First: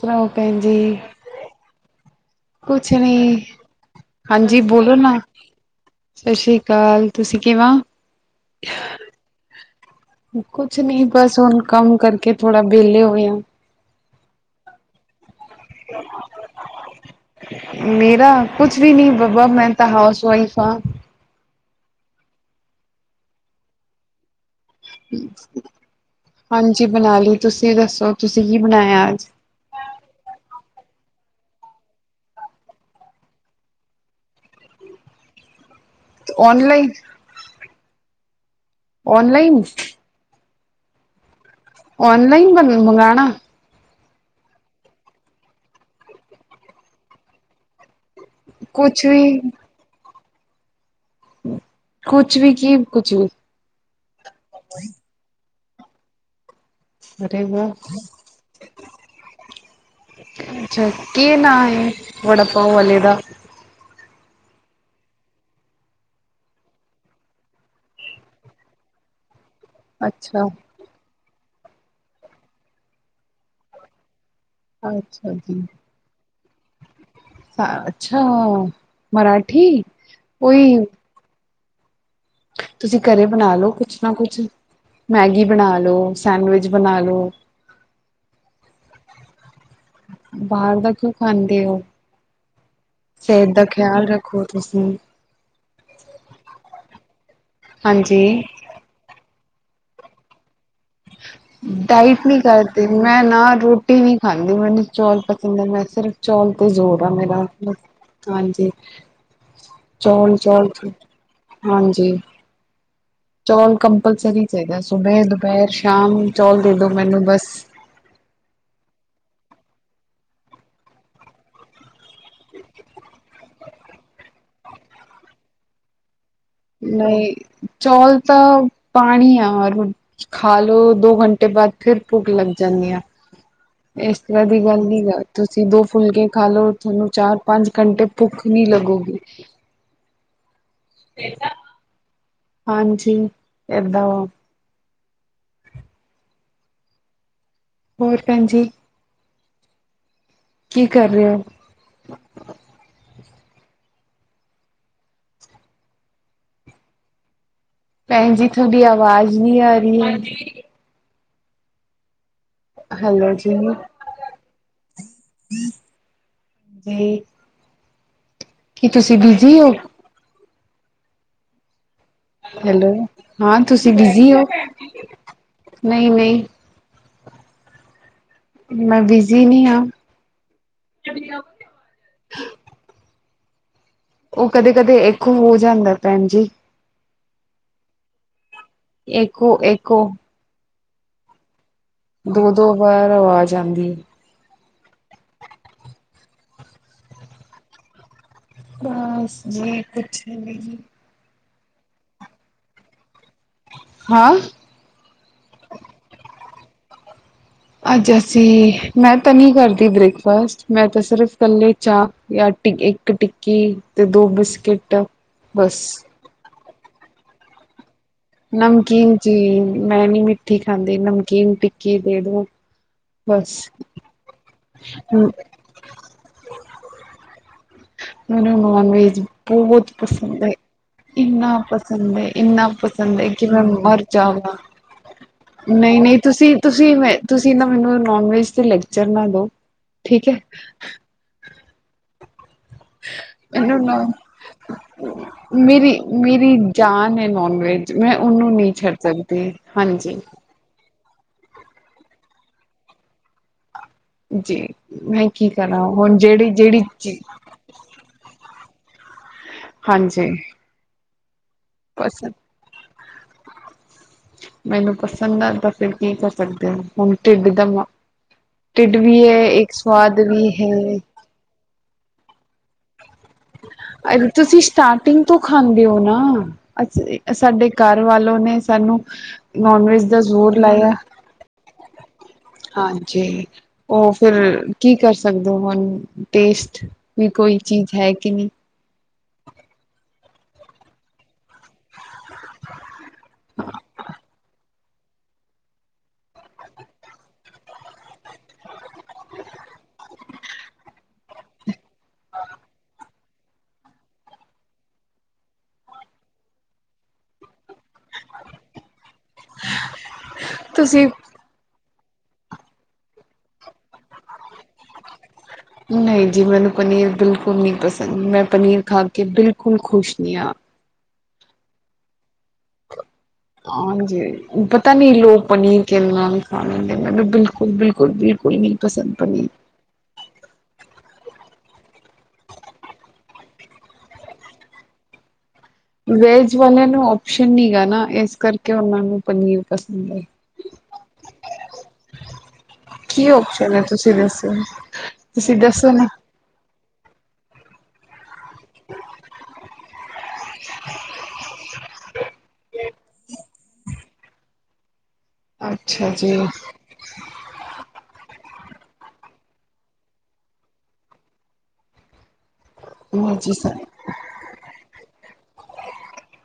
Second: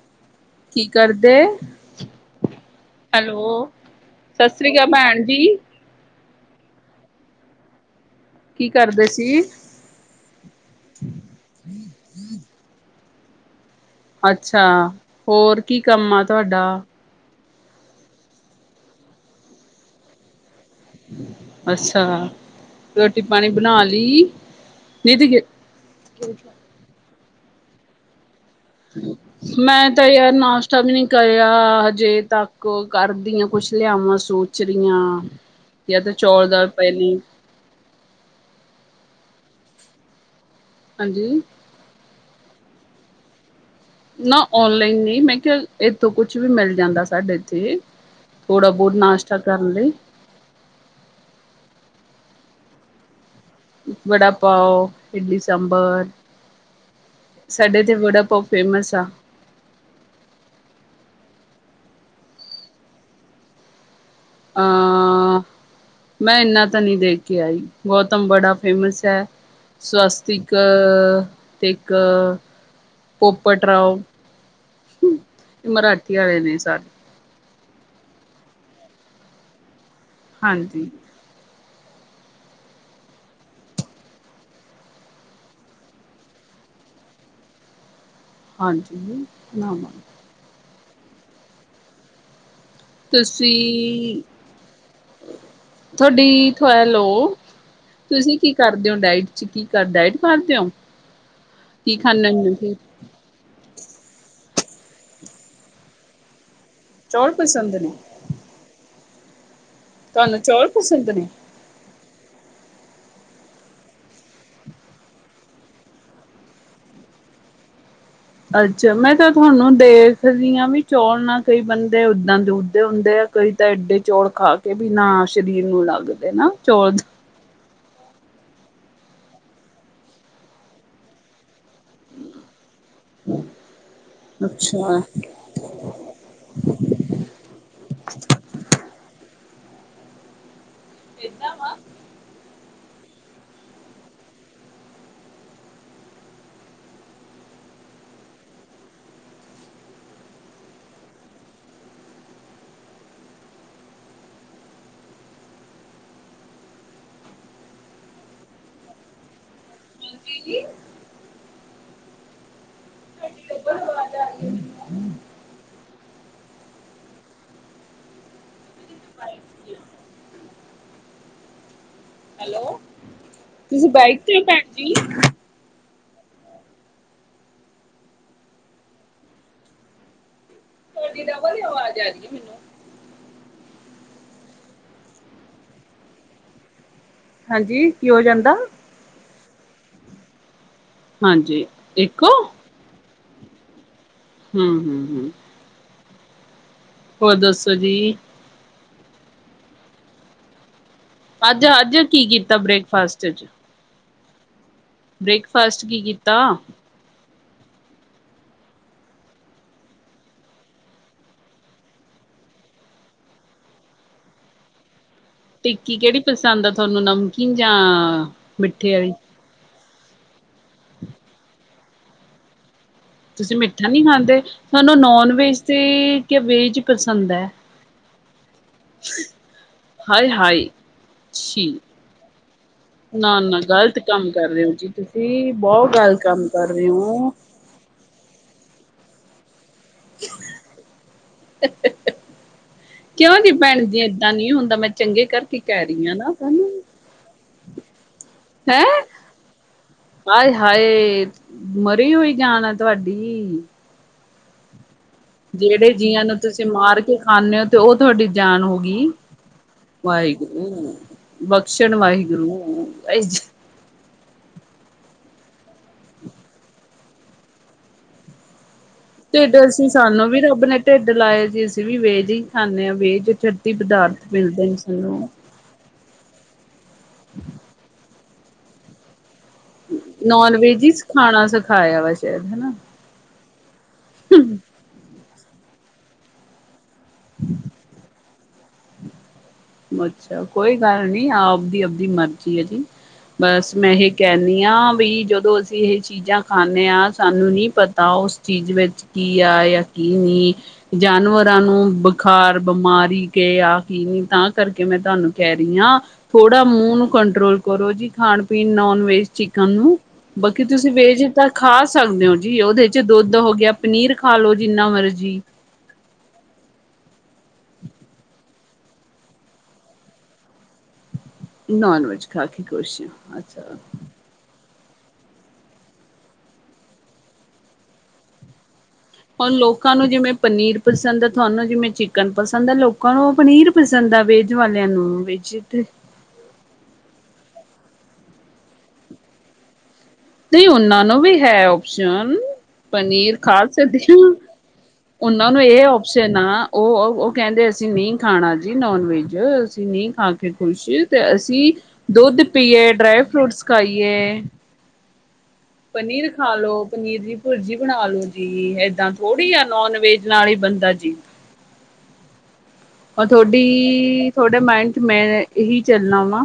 ਸੁਣਾਓ ਭੈਣ ਜੀ ਕੀ ਕਰਦੇ ਕੁਛ ਨੀ ਹੈਲੋ ਸਤਿ ਹਾਂਜੀ ਸ੍ਰੀ ਅਕਾਲ ਬੋਲੋ ਨਾ ਭੈਣ ਜੀ ਸਤਿ ਸ਼੍ਰੀ ਅਕਾਲ ਤੁਸੀਂ ਕਿਵੇਂ? ਕੀ ਕਰਦੇ ਸੀ? ਕੁਛ ਨਹੀਂ ਬਸ ਹੁਣ ਕੰਮ ਕਰਕੇ ਥੋੜਾ ਵਿਹਲੇ ਹੋਏ ਆਂ । [inaudible] ਅੱਛਾ ਹੋਰ ਕੀ ਕੰਮ ਆ ਤੁਹਾਡਾ? ਮੇਰਾ ਕੁਛ ਵੀ ਨਹੀਂ ਬਾਬਾ ਮੈਂ ਤਾਂ ਹਾਊਸ ਵਾਈਫ ਹਾਂ। ਅੱਛਾ ਰੋਟੀ ਪਾਣੀ ਬਣਾ ਲਈ। ਨਹੀਂ ਤੇ ਹਾਂਜੀ ਬਣਾ ਲਈ ਤੁਸੀਂ ਦੱਸੋ? ਤੁਸੀਂ ਕੀ ਬਣਾਇਆ ਅੱਜ ਮੈਂ ਤਾਂ ਯਾਰ ਨਾਸ਼ ਤਾ ਵੀ ਨੀ ਕਰਿਆ ਅਜੇ ਤੱਕ ਕਰਦੀਆਂ ਕੁਛ ਲਿਆਵਾਂ ਸੋਚ ਰਹੀਆਂ। ਤਾਂ ਚੌਲ ਦਾਲ ਔਨਲਾਈਨ ਪਹਿਲੀ ਔਨਲਾਈਨ ਹਾਂਜੀ। ਔਨਲਾਈਨ ਬ ਮੰਗਉਣਾ ਨਾ ਓਨਲਾਈਨ ਨਹੀਂ ਮੈਂ ਕਿਹਾ ਇੱਥੋਂ ਕੁਛ ਵੀ ਮਿਲ ਜਾਂਦਾ ਸਾਡੇ ਇੱਥੇ ਥੋੜਾ ਬਹੁਤ ਕੁਛ ਨਾਸ਼ਤਾ ਵੀ ਕਰਨ ਲਈ ਕੁਛ ਵੀ ਕੀ ਕੁਛ ਵੀ। ਵੜਾ ਪਾਓ ਸਾਂਬਰ ਅਰੇ ਵਾਹ ਸਾਡੇ ਇੱਥੇ ਵੜਾ ਪਾਓ ਫੇਮਸ ਆ ਅੱਛਾ ਕਿ ਨਾ ਵੜਾ ਪਾਅ ਵਾਲੇ ਦਾ। ਅਹ ਮੈਂ ਇੰਨਾ ਤਾਂ ਨਹੀਂ ਦੇਖ ਕੇ ਆਈ ਗੌਤਮ ਬੜਾ ਫੇਮਸ ਹੈ। ਅੱਛਾ ਸਵਸਤਿਕ ਇੱਕ-ਇੱਕ ਪੋਪਟ ਰਾਓ। ਅੱਛਾ ਜੀ ਮਰਾਠੀ ਵਾਲੇ ਨੇ ਸਾਰੇ ਅੱਛਾ। ਮਰਾਠੀ। ਉਹੀ ਹਾਂਜੀ। ਤੁਸੀਂ ਘਰੇ ਬਣਾ ਲਓ ਕੁਛ ਨਾ ਕੁਛ ਮੈਗੀ ਬਣਾ ਲਓ ਸੈਂਡਵਿਚ ਬਣਾ ਲਓ। ਹਾਂਜੀ। ਆ। ਬਾਹਰ ਦਾ ਖਾਂਦੇ ਹੋ। ਸਿਹਤ ਦਾ ਖਿਆਲ ਤੁਸੀਂ ਰੱਖੋ ਤੁਸੀਂ ਤੁਹਾਡੀ ਲੋ ਹਾਂਜੀ ਤੁਸੀਂ ਕੀ ਕਰਦੇ ਹੋ ਡਾਇਟ ਕੀ ਕਰਦਾ ਇਹ ਕਰਦੇਓ ਡਾਇਟ ਨਹੀਂ ਕਰਦੇ ਮੈਂ ਨਾ ਰੋਟੀ ਨਹੀਂ ਖਾਣੀ ਕਿੰ ਮੈਨੂੰ ਚੌਲ ਪਸੰਦ ਹੈ। ਮੈਂ ਸਿਰਫ ਚੌਲ ਜ਼ੋਰ ਆ ਚੌਲ ਮੇਰਾ, ਪਸੰਦ ਨੇ ਹਾਂਜੀ। [unintelligible] ਤੁਹਾਨੂੰ ਚੌਲ ਚੋਲ-ਚੋਲ ਪਸੰਦ ਨੇ ਹਾਂਜੀ। ਚੌਲ ਕੰਪਲਸਰੀ ਚਾਹੀਦਾ ਸੁਬੇ ਦੁਪਹਿਰ ਸ਼ਾਮ ਚੌਲ ਦੇ ਦੋ ਮੈਨੂੰ ਬਸ। ਅੱਛਾ ਮੈਂ ਤਾਂ ਤੁਹਾਨੂੰ ਦੇਖਦੀ ਹਾਂ ਵੀ ਚੌਲ ਨਾ ਕਈ ਬੰਦੇ [inaudible] ਦਾਂ ਦਦੇ ਹੁੰਦੇ ਆ ਤੁਸੀ ਤਾਂ ਏਡੇ ਚੌਲ ਖਾ ਕੇ ਵੀ ਨਾ ਸਰੀਰ ਨੂੰ ਲੱਗ ਨਹੀਂ ਚੌਲ। ਤਾਂ ਪਾਣੀ ਹੈ ਔਰ ਖਾ ਲੋ ਦੋ ਘੰਟੇ ਬਾਅਦ ਫਿਰ ਭੁੱਖ ਲੱਗ ਜਾਂਣੀ ਆ। ਇਸ ਤਰ੍ਹਾਂ ਦੀ ਗੱਲ ਨ ਅੱਛਾ। ਹੈ ਤੁਸੀਂ ਦੋ ਫੁਲਕੇ ਖਾ ਲਓ ਤੁਹਾਨੂੰ ਚਾਰ ਪੰਜ ਘੰਟੇ ਭੁੱਖ ਨਹੀਂ ਲੱਗੁਗੀ। [unintelligible] ਇਦਾ ਵਾ ਹਾਂਜੀ ਏਦਾਂ ਵ ਹੋਰ ਭਣਜੀ ਕੀ ਕਰ ਰਹੇ ਹੋ? ਭੈਣਜੀ ਤੁਹਾਡੀ ਆਵਾਜ਼ ਨੀ ਆ ਰਹੀ ਹਾਂਜੀ ਜੀ ਏ, ਹੈਲੋ ਤੁਹਾਡੀ ਜੀ, ਡਬਲ ਆਵਾਜ਼ ਆ ਰਹੀ ਹੈ ਤੇ, ਕੀ ਤੁਸੀਂ ਬਿਜੀ ਹੋ? ਹੈਲੋ ਹਾਂ ਤੁਸੀਂ ਬਾਈਕ ਬਿਜੀ ਤੇ ਹੋ? ਭੈਣ ਜੀ ਨਹੀਂ ਨਹੀਂ, ਮੈਂ ਬਿਜ਼ੀ ਨਹੀਂ ਹਾ, ਤੁਹਾਡੀ ਡਬਲ ਆਵਾਜ ਆ ਰਹੀ ਏ ਮੈਨੂੰ, ਉਹ ਕਦੇ ਕਦੇ ਇੱਕੋ ਹੋ ਜਾਂਦਾ ਭੈਣ ਜੀ, ਹਾਂਜੀ ਕੀ ਹੋ ਜਾਂਦਾ, ਇੱਕੋ ਇੱਕੋ ਹਾਂਜੀ, ਇੱਕੋ ਦੋ ਦੋ ਵਾਰ ਆਵਾਜ਼, ਜਾਂਦੀ, ਹੂੰ ਹੂੰ ਹੂੰ, ਹੋਰ ਦੱਸੋ ਜੀ, ਬਸ ਜੀ ਕੁਛ ਨਹੀਂ, ਅੱਜ ਅੱਜ ਕੀ ਕੀਤਾ ਬ੍ਰੇਕਫਾਸਟ ਚ ਹਾਂ, ਬ੍ਰੇਕਫਾਸਟ ਕੀ ਕੀਤਾ। ਅੱਜ ਅਸੀਂ ਮੈਂ ਤਾਂ ਨੀ ਕਰਦੀ ਬ੍ਰੇਕਫਾਸਟ ਮੈਂ ਤਾਂ ਸਿਰਫ਼ ਇਕੱਲੇ ਚਾਹ ਜਾਂ ਇੱਕ ਟਿੱਕੀ ਤੇ ਦੋ ਬਿਸਕਿਟ ਬਸ ਟਿੱਕੀ ਕਿਹੜੀ ਪਸੰਦ ਆ। ਸਾਨੂੰ ਨਮਕੀਨ ਜਾ ਨਮਕੀਨ ਜੀ ਮੈਂ ਨੀ ਮਿੱਠੀ ਖਾਂਦੀ ਨਮਕੀਨ ਟ [unintelligible] ਤੁਸੀਂ ਮਿੱਠਾ ਨਹੀਂ ਖਾਂਦੇ ਤੁਹਾਨੂੰ ਨੋਨ ਵੈਜ ਤੇ ਕ ਵੇਜ ਪਸੰਦ ਹੈ। ਮੈਨੂੰ ਨੋਨ ਵੈਜ ਬਹੁਤ ਪਸੰਦ ਹੈ ਹਾਏ-ਹਾਏ ਇਨਾ ਛੀ ਪਸੰਦ ਹੈ ਇੰਨਾ ਪਸੰਦ ਹੈ ਕਿ ਨਾ-ਨਾ ਮੈਂ ਗ਼ਲਤ ਮਰ ਕੰਮ ਕਰ ਜਾਵਾਂ। ਰਹੇ ਹੋ ਜੀ ਤੁਸੀਂ ਬਹੁਤ ਨਹੀਂ ਨਹੀਂ ਗ਼ਲਤ ਕੰਮ ਤੁਸੀਂ ਕਰ ਰਹੇ ਤੁਸੀਂ ਮੈਂ ਹੋ। ਤੁਸੀਂ ਨਾ ਮੈਨੂੰ ਨੋਨ ਵੈਜ ਤੇ ਲੈ, ਲੈਕਚਰ ਨਾ ੋ, ਠੀਕ ਹੈ, ਕਿਉਂ ਜੀ ਭੈਣ ਜੀ ਏਦਾਂ ਨਹੀਂ ਹੁੰਦਾ ਮੈਂ ਚੰਗੇ ਕਰਕੇ ਕਹਿ ਮੇਰੀ ਰਹੀ ਹਾਂ ਨਾ ਮੇਰੀ ਤੁਹਾਨੂੰ। ਜਾਨ ਹੈ ਨੋਨ ਵੈਜ ਮੈਂ ਉਹਨੂੰ ਨਹੀਂ ਹੈਂ ਛੱਡ ਸਕਦੀ ਹਾਂਜੀ। ਹਾਏ-ਹਾਏ ਮਰੀ ਹੋਈ ਜਾਨ ਆ ਤੁਹਾਡੀ ਜੀ। ਮੈਂ ਕੀ ਕਰਾਂ ਜਿਹੜੇ ਹੁਣ ਜੀਆਂ ਨੂੰ ਜਿਹੜੀ ਤੁਸੀਂ ਜਿਹੜੀ ਮਾਰ ਕੇ ਚੀ ਖਾਂਦੇ ਹੋ ਤੇ ਉਹ ਤੁਹਾਡੀ ਜਾਨ ਹੋ। ਗੀ। ਹਾਂਜੀ ਵਾਹਿਗੁਰੂ। ਬਖਸ਼ਣ ਪਸੰਦ ਵਾਹਿਗੁਰੂ। [inaudible] ਮੈਨੂੰ ਪਸੰਦ ਆ ਤਾਂ ਫਿਰ ਕੀ ਕਰ ਸਕਦੇ ਹੋ ਹੁਣ ਢਿੱਡ ਦਾ ਮਾ ਢਿੱਡ ਵੀ ਹੈ ਢਿੱਡ ਇੱਕ ਅਸੀਂ ਸਵਾਦ ਸਾਨੂੰ ਵੀ ਹੈ। ਅਸੀਂ ਵੀ ਵੇ ਜੀ। ਖਾਂਦੇ ਹਾਂ ਵੇਜ ਛੱਤੀ ਪਦਾਰਥ ਤੁਸੀਂ ਮਿਲਦੇ ਨੇ ਸਟਾਰਟਿੰਗ ਸਾਨੂੰ ਤੋਂ ਖਾਂਦੇ ਹੋ ਨਾ ਅ ਸਾਡੇ ਘਰ ਵੱਲ ਉਹਨੇ ਸਾਨੂੰ ਨੋਨ ਵੈਜ ਦਾ ਨੋਨ ਜ਼ੋਰ ਵੈਜ ਹੀ ਲਾਇਆ ਸਿਖਾਣਾ ਸਿਖਾਇਆ ਵਾ ਸ਼ਾਇਦ। ਹਨਾ ਹਾਂਜੀ। ਉਹ ਫਿਰ ਕੀ ਕਰ ਸ ਸਕਦੇ ਹੁਣ ਟੇਸਟ ਵੀ ਕੋਈ ਚੀਜ਼ ਹੈ ਕਿ ਨਹੀਂ। ਅੱਛਾ ਕੋਈ ਗੱਲ ਨੀ ਆਪਦੀ -ਆਪਦੀ ਮਰਜ਼ੀ ਹੈ ਜੀ ਬਸ ਮੈਂ ਇਹ ਕਹਿੰਦੀ ਹਾਂ ਵੀ ਜਦੋਂ ਅਸੀਂ ਇਹ ਚੀਜ਼ਾਂ ਖਾਂਦੇ ਹਾਂ ਸਾਨੂੰ ਨੀ ਪਤਾ ਉਸ ਚੀਜ਼ ਵਿੱਚ ਕੀ ਆ ਜਾਂ ਕੀ ਨੀ ਜਾਨਵਰਾਂ ਨੂੰ ਬੁਖਾਰ ਬਿਮਾਰੀ ਕੇ ਆ ਕੀ ਨਹੀਂ ਤਾਂ ਕਰਕੇ ਮੈਂ ਤੁਹਾਨੂੰ ਕਹਿ ਰਹੀ ਹਾਂ ਥੋੜਾ ਮੂੰਹ ਨੂੰ ਕੰਟਰੋਲ ਕਰੋ ਜੀ, ਖਾਣ ਪੀਣ ਨੋਨ ਵੇਜ ਚਿਕਨ ਨੂੰ ਬਾਕੀ ਤੁਸੀਂ ਵੇਚ ਤਾਂ ਖਾ ਸਕਦੇ ਹੋ ਜੀ ਉਹਦੇ ਚ ਦੁੱਧ ਹੋ ਗਿਆ ਪਨੀਰ ਖਾ ਲੋ ਜਿੰਨਾ ਮਰਜ਼ੀ। ਨਹੀਂ ਜੀ ਮੈਨੂੰ ਪਨੀਰ ਬਿਲਕੁਲ ਨਹੀਂ ਪਸੰਦ, ਮੈਂ ਪਨੀਰ ਖਾ ਕੇ ਬਿਲਕੁਲ ਖ਼ੁਸ਼ ਨਹੀਂ ਹਾਂ। ਨੋਨ ਵੈਜ ਖਾ ਕੇ ਖੁਸ਼ ਆਂ। ਹਾਂਜੀ ਪ ਤਾਂ ਨਹੀਂ ਲੋਕ ਪਨੀਰ ਕੇਨਾ ਖਾ ਲੈਂਦੇ ਮੈਨੂੰ ਬਿਲਕੁਲ- ਬਿਲਕੁਲ- ਬਿਲਕੁਲ ਨਹੀਂ। ਪਸੰਦ ਪਨੀਰ ਹੁਣ ਲੋਕਾਂ ਨੂੰ ਜਿਵੇਂ ਪਨੀਰ ਪਸੰਦ ਹੈ ਤੁਹਾਨੂੰ ਜਿਵੇਂ ਚਿਕਨ ਪਸੰਦ ਆ ਲੋਕਾਂ ਨੂੰ ਪਨੀਰ ਪਸੰਦ ਆ ਵੇਜ ਵਾਲਿਆਂ ਨੂੰ ਵੇਜ ਵੇਜ ਵਾਲਿਆਂ ਨੂੰ ਓਪਸ਼ ਨ ਨੀਗਾ ਨਾ ਇਸ ਕਰਕੇ ਉਹਨਾਂ ਨੂੰ ਪਨੀਰ ਪਸ ਤੇ ਉਹਨਾਂ ਨੂੰ ਵੀ ਹੈ ਓਪਸ਼ਨ ਕੀ ਪਨੀਰ ਖਾ ਓਪਸ਼ਨ ਹੈ ਸਕਦੇ ਤੁਸੀਂ ਆ। ਦੱਸੋ ਹੁੰਦਾ ਤੁਸੀਂ ਉਹਨੂੰ ਇਹ ਦੱਸੋ ਨਾ ਓਪਸ਼ਨ ਆ ਉਹ ਉਹ ਕਹਿੰਦੇ ਅਸੀਂ ਨਹੀਂ ਖਾਣਾ ਜੀ ਨੋਨ ਵੈਜ ਅਸੀਂ ਨਹੀਂ ਖਾ ਕੇ ਖੁਸ਼, ਤੇ ਅਸੀਂ ਦੁੱਧ ਪੀਏ ਡਰਾਈ ਫਰੂਟਸ ਖਾਈਏ। [unintelligible] ਅੱਛਾ ਪਨੀਰ ਜੀ ਖਾ ਲੋੋ ਪਨੀਰ ਦੀ ਭੁਰਜੀ ਬਣਾ ਲੋੋ ਜੀ। ਏਦਾਂ ਥੋੜੀ ਆ ਨੋਨ ਵੇਜ ਨਾਲ ਹੀ ਬੰਦਾ ਜੀ, ਔ ਹਾਂਜੀ ਸਰ ਤੁਹਾਡੀ ਤੁਹਾਡੇ ਮਾਇੰਡ ਚ ਮੈਂ ਇਹੀ ਚੱਲਣਾ ਵਾ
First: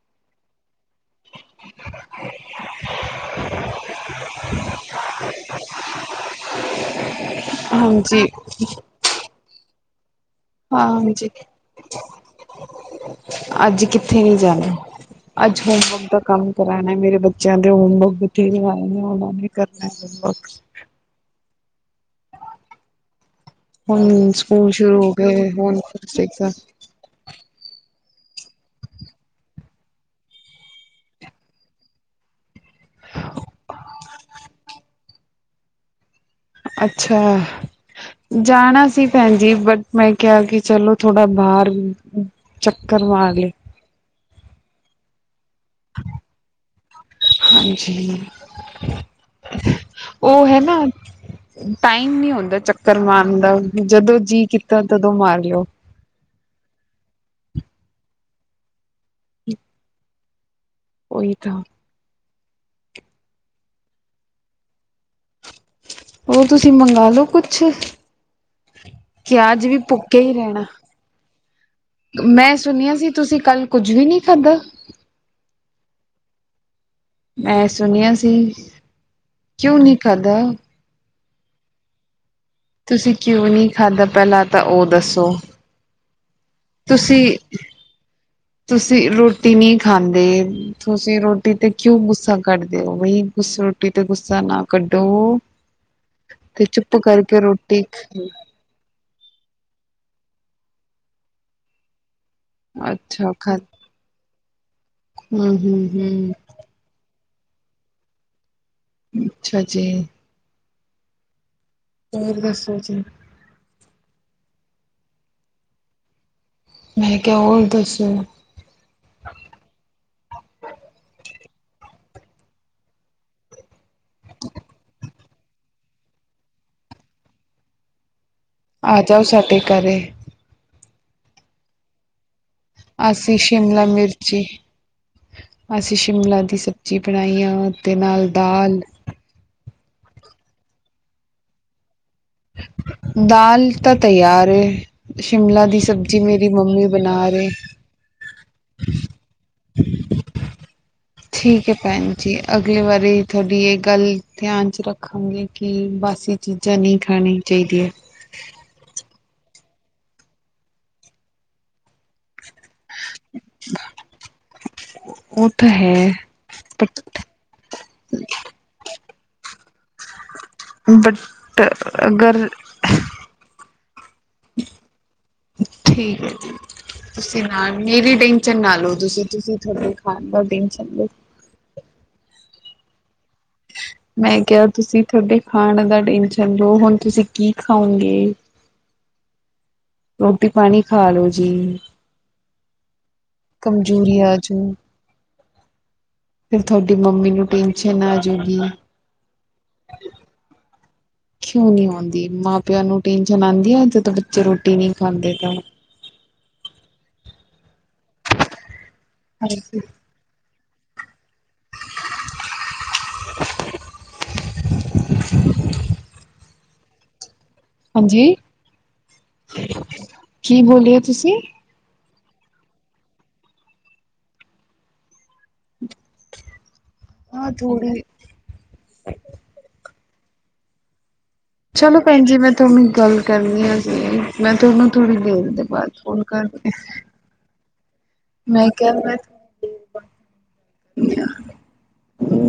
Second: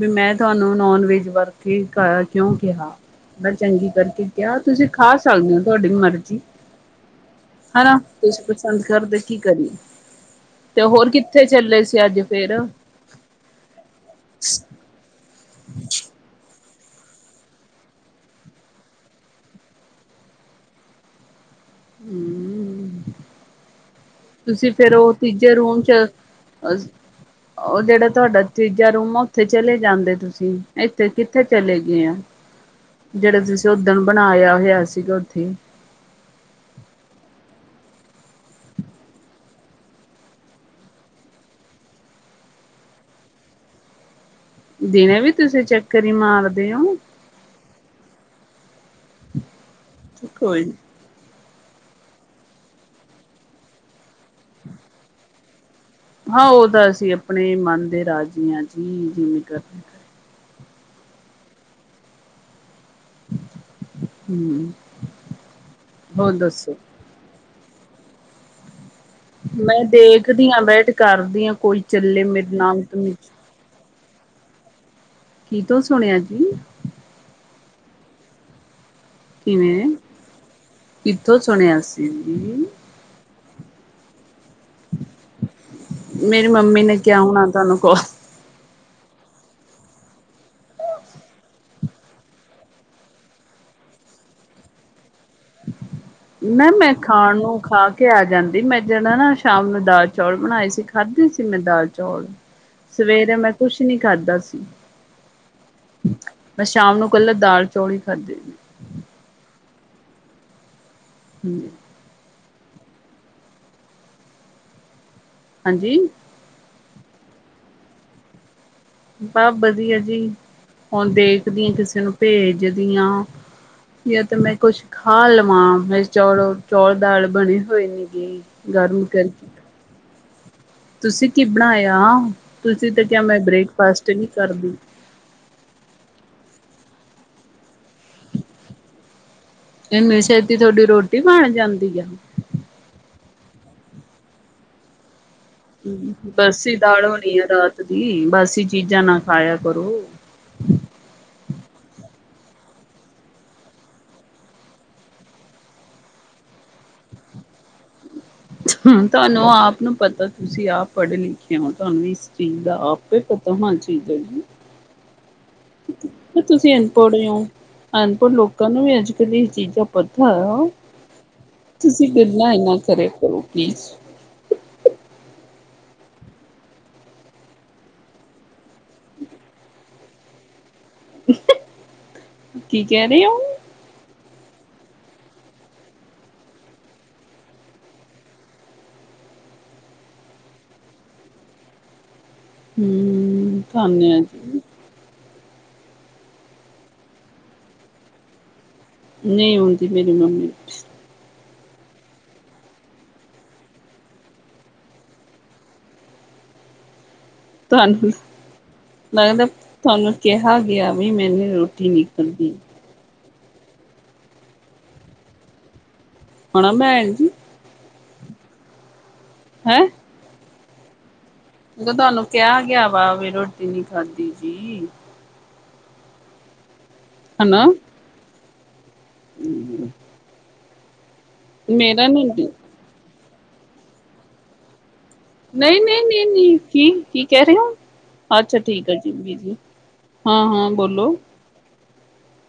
ਵੀ ਮੈਂ ਤੁਹਾਨੂੰ ਨੋਨ ਵੇਜ ਵਰ ਕੇ ਕਰ ਕਿਉਂ ਕਿਹਨਾ ਮੈਂ ਚੰਗੀ ਕਰਕੇ ਕਿਹਾ ਤੁਸੀਂ ਖਾ ਸਕਦੇ ਹੋ ਤੁਹਾਡੀ ਮਰਜ਼ੀ ਹਨਾ ਹਾਂਜੀ ਤੁਸੀਂ ਪਸੰਦ ਕਰਦੇ ਕੀ ਕਰੀਏ। ਤੇ ਹੋਰ ਹਾਂਜੀ ਕਿੱਥੇ ਚੱਲੇ ਸੀ ਅੱਜ ਫੇਰ। ਹੂੰ ਅੱਜ ਕਿੱਥੇ ਨੀ ਜਾਣਾ ਅੱਜ ਹੋਮਵਰਕ ਦਾ ਕੰਮ ਕਰਾਣੇ ਮੇਰੇ ਬੱਚਿਆਂ ਦੇ ਹੋਮਵਰਕ ਵਥੇਰੇ ਆਏ ਨੇ ਉਹਨਾਂ ਨੇ ਕਰਨਾ ਹੋਮਵਰਕ ਹਾਂ, ਤੁਸੀਂ ਫੇਰ ਉਹ ਤੀਜੇ ਰੂਮ ਚ ਉਹ ਜਿਹੜਾ ਤੁਹਾਡਾ ਤੀਜਾ ਰੂਮ ਆ ਉੱਥੇ ਚਲੇ ਜਾਂਦੇ ਤੁਸੀਂ ਇੱਥੇ ਕਿੱਥੇ ਚਲੇ ਗਏ ਆ ਜਿਹੜੇ ਤੁਸੀਂ ਓਦਣ ਬਣਾਇਆ ਹੋਇਆ ਸੀਗਾ ਉੱਥੇ। ਅੱਛਾ ਜਾਣਾ ਸੀ ਭੈਣ ਜੀ ਬਟ ਮੈਂ ਕਿਹਾ ਕਿ ਚਲੋ ਥੋੜਾ ਬਾਹਰ ਚੱਕਰ ਮਾਰ ਲਏ, ਦਿਨੇ ਵੀ ਤੁਸੀਂ ਚੱਕਰ ਹੀ ਮਾਰਦੇ ਹੋ ਹਾਂਜੀ ਉਹ ਹੈ ਕੋਈ ਨੀ। ਨਾ ਟਾਈਮ ਨੀ ਹੁੰਦਾ ਚੱਕਰ ਮਾਰਨ ਦਾ ਜਦੋਂ ਜੀਅ ਕੀਤਾ ਤਦੋਂ ਮਾਰ ਲਓ। ਹਾਂ ਉਹ ਤਾਂ ਅਸੀਂ ਆਪਣੇ ਮਨ ਦੇ ਰਾਜੀਆਂ ਚ ਜੀ ਜੀ ਮੈਂ ਕਰ, ਉਹੀ ਤਾਂ ਹੂੰ, ਉਹ ਤੁਸੀਂ ਮੰਗਾਲੋ ਕੁਛ ਅੱਛੇ, ਕਿਆ ਅੱਜ ਵੀ ਮੈਂ ਪੁੱਕੇ ਹੀ ਦੇਖਦੀ ਹਾਂ ਰਹਿਣਾ ਬੈਠ ਕਰਦੀ ਹਾਂ ਕੋਈ ਚੱਲੇ ਮੈਂ ਮੇਰੇ ਨਾਮ ਸੁਣਿਆ ਸੀ ਤਮੀਜ਼ ਤੁਸੀਂ ਕੱਲ ਕੁੱਝ ਵੀ ਨਹੀਂ ਖਾਧਾ ਕੀ ਤੂੰ ਸੁਣਿਆ ਜੀ, ਮੈ ਸੁਣਿਆ ਸੀ। ਕਿਉਂ ਕਿਵੇਂ ਨੀ ਖਾਦਾ। ਕਿੱਥੋਂ ਸੁਣਿਆ ਸੀ ਜੀ ਤੁਸੀਂ ਕਿਉਂ ਨਹੀਂ ਖਾਧਾ ਪਹਿਲਾਂ, ਤਾਂ ਉਹ ਦੱਸੋ? ਮੇਰੀ ਮੰਮੀ ਨੇ ਕਿਹਾ ਤੁਸੀਂ ਹੋਣਾ ਤੁਹਾਨੂੰ ਕੋਲ ਤੁਸੀਂ ਰੋਟੀ ਨੀ, ਖਾਂਦੇ ਤੁਸੀਂ ਰੋਟੀ ਤੇ ਕਿਉਂ ਗੁੱਸਾ ਕੱਢਦੇ ਔ ਬਈ ਗੁੱਸ ਰੋਟੀ ਤੇ ਗੁੱਸਾ ਨਾ ਕੱਢੋ ਤੇ ਨਾ ਮੈਂ ਚੁੱਪ ਖਾਣ ਕਰਕੇ ਨੂੰ ਰੋਟੀ ਖਾ ਕੇ ਆ ਜਾਂਦੀ ਮੈਂ ਜਿਹੜਾ ਨਾ, ਸ਼ਾਮ ਨੂੰ ਦਾਲ ਚੌਲ ਬਣਾਏ ਸੀ ਖਾਧੇ ਸੀ ਮੈਂ ਦਾਲ ਚੌਲ, ਅੱਛਾ ਸਵੇਰੇ ਮੈਂ ਖਾ ਕੁਛ ਨੀ ਖਾਦਾ ਸੀ ਹੂੰ ਹੂੰ ਹੂੰ ਮੈਂ ਸ਼ਾਮ ਨੂੰ ਕੱਲਾ ਦਾਲ ਚੌਲ ਈ ਖਾਧੇ ਨੇ, ਅੱਛਾ ਜੀ। ਹੂੰ। ਹੋਰ ਦੱਸੋ ਜੀ? ਹਾਂਜੀ। ਮੈਂ ਕਿਹਾ ਹੋਰ ਦੱਸੋ? ਬਸ ਵਧੀਆ ਜੀ ਹੁਣ ਦੇਖ? ਦੇਖਦੀ ਆ ਕਿਸੇ ਨੂੰ ਭੇਜਦੀਆਂ ਜਾਂ ਤੇ ਮੈਂ ਕੁਛ ਖਾ ਲਵਾਂ ਮੈਂ ਚੌਲ ਚੌਲ ਦਾਲ ਬਣੇ ਹੋਏ ਨੇ ਗੇ। ਆ ਜਾੳ ਸਾਡੇ ਘਰੇ? ਤੁਸੀਂ ਕੀ ਬਣਾਇਆ? ਤੁਸੀਂ ਤਾਂ ਕਿਹਾ ਅਸੀਂ ਮੈਂ ਸ਼ਿਮਲਾ ਬ੍ਰੇਕਫਾਸਟ ਨਹੀਂ ਮਿਰਚੀ ਕਰਦੀ ਅਸੀਂ ਸ਼ਿਮਲਾ ਦੀ । ਸਬਜ਼ੀ ਬਣਾਈਆਂ ਤੇ ਨਾਲ ਦਾਲ। ਐਨੀ ਛੇਤੀ ਤੁਹਾਡੀ ਰੋਟੀ ਬਣ ਜਾਂਦੀ ਆ? ਦਾਲ ਤਾਂ ਤਿਆਰ ਹੈ? ਹੂੰ ਬਾਸੀ ਦਾਲ ਹੋਣੀ ਆ ਰਹੇ ਰਾਤ ਦੀ ਬਸੀ ਚੀਜ਼ਾਂ ਨਾ ਖਾਇਆ ਕਰੋ? ਠੀਕ ਹੈ ਭੈਣ ਜੀ ਅਗਲੀ ਵਾਰੀ ਤੁਹਾਡੀ ਇਹ ਗੱਲ ਹੀ ਧਿਆਨ 'ਚ ਰੱਖਾਂਗੇ ਕਿ ਬਾਸੀ ਚੀਜ਼ਾਂ ਨਹੀਂ ਖਾਣੀ ਚਾਹੀਦੀਆਂ। ਮੈਨੂੰ ਪਤਾ ਤੁਸੀਂ ਆਪ ਪੜ੍ਹੇ ਲਿਖੇ ਹੋ ਤੁਹਾਨੂੰ ਇਸ ਚੀਜ਼ ਦਾ ਆਪ ਹੀ ਪਤਾ ਹੋਣਾ ਚਾਹੀਦਾ ਹੈ ਜੀ? ਉਹ ਤਾਂ ਹੈ ਤੁਸੀਂ ਬਟ ਅਨਪੜ੍ਹ ਹੋ ਅਨਪੜ੍ਹ ਲੋਕਾਂ ਨੂੰ ਵੀ ਅੱਜ। ਇਹੋ ਦੀਆਂ ਚੀਜ਼ਾਂ ਪਤਾ? ਹਾਂ ਬਟ ਤੁਸੀਂ ਮੇਰੇ ਅਗਰ ਨਾਲ ਐ ਨਾ ਕਰਿਆ ਕਰੋ ਪਲੀਜ਼। ਠੀਕ ਹੈ ਜੀ ਤੁਸੀਂ ਨਾ ਮੇਰੀ ਟੈਨਸ਼ਨ ਨਾ ਲਓ ਤੁਸੀਂ ਤੁਸੀਂ ਤੁਹਾਡੇ ਖਾਣ ਦਾ ਦਿਨ ਚ ਕੀ ਕਹਿ ਰਹੇ ਹੋ? ਮੈਂ ਕਿਹਾ ਤੁਸੀਂ ਤੁਹਾਡੇ ਖਾਣ ਦਾ ਟੈਂਸ਼ਨ ਰਹੋ ਹੁਣ ਤੁਸੀਂ ਕੀ ਖਾਓਗੇ ਰੋਟੀ ਪਾਣੀ ਖਾ ਲੋ ਜੀ। ਹਮ ਕਮਜ਼ੋਰੀ ਧੰਨਿਆ ਜੀ ਆਜੂ। ਫਿਰ ਤੁਹਾਡੀ ਮੰਮੀ ਨੂੰ ਟੈਨਸ਼ਨ ਆਜੂਗੀ? ਨਹੀਂ ਆਉਂਦੀ ਮੇਰੀ ਮੰਮੀ ਵਿੱਚ। ਕਿਉਂ ਨਹੀਂ ਆਉਂਦੀ ਮਾਂ ਪਿਓ ਨੂੰ ਟੈਨਸ਼ਨ ਆਂਦੀ ਆ ਜਦੋਂ ਬੱਚੇ ਰੋਟੀ ਨਹੀਂ ਖਾਂਦੇ ਤਾਂ? ਤੁਹਾਨੂੰ ਲੱਗਦਾ ਹਾਂਜੀ ਤੁਹਾਨੂੰ ਕਿਹਾ? ਕਿਹਾ ਗਿਆ ਬਈ ਮੈਂ ਵੀ ਰੋਟੀ ਨਹੀਂ ਖਾਦੀ। [inaudible] ਹਨਾ ਭੈਣ ਜੀ। ਹਾਂਜੀ। [unintelligible] ਕੀ ਬੋਲੇ ਹੋ ਤੁਸੀਂ? ਜਦੋਂ ਤੁਹਾਨੂੰ ਕਿਹਾ ਗਿਆ ਵਾ ਵੀ ਰੋਟੀ ਨੀ ਖਾਧੀ ਜੀ? ਹਾਂ ਥੋੜੀ। ਹੂੰ। ਚਲੋ ਭੈਣ ਜੀ ਮੈਂ ਤੁਹਾਨੂੰ ਗੱਲ ਕਰਨੀਆਂ ਸੀ ਮੈਂ ਤਾਂ ਉਹਣ ਨਹੀਂ ਨਹੀਂ ਨਹੀਂ ਨਹੀਂ ਕੀ ਕੀ ਕਹਿ ਰਹੇ ਹੋ ਅੱਛਾ ਮੈਂ ਠੀਕ ਕਿਹਾ ਹੈ ਜੀ ਮੈਂ ਜੀ ਹਾਂ ਹਾਂ ਬੋਲੋ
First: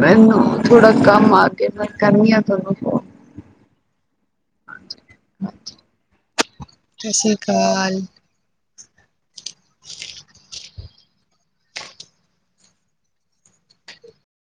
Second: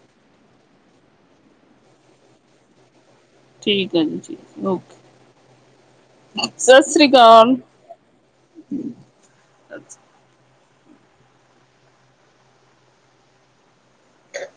ਮੈਨੂੰ ਥੋੜਾ ਕੰਮ ਆ ਕੇ ਮੈਂ ਕਰਨੀ ਆ ਤੁਹਾਨੂੰ ਫੋਨ ਠੀਕ ਹੈ ਜੀ ਜੀ ਓਕੇ ਸਤਿ ਸ੍ਰੀ ਅਕਾਲ ਹਮ ਅੱਛਾ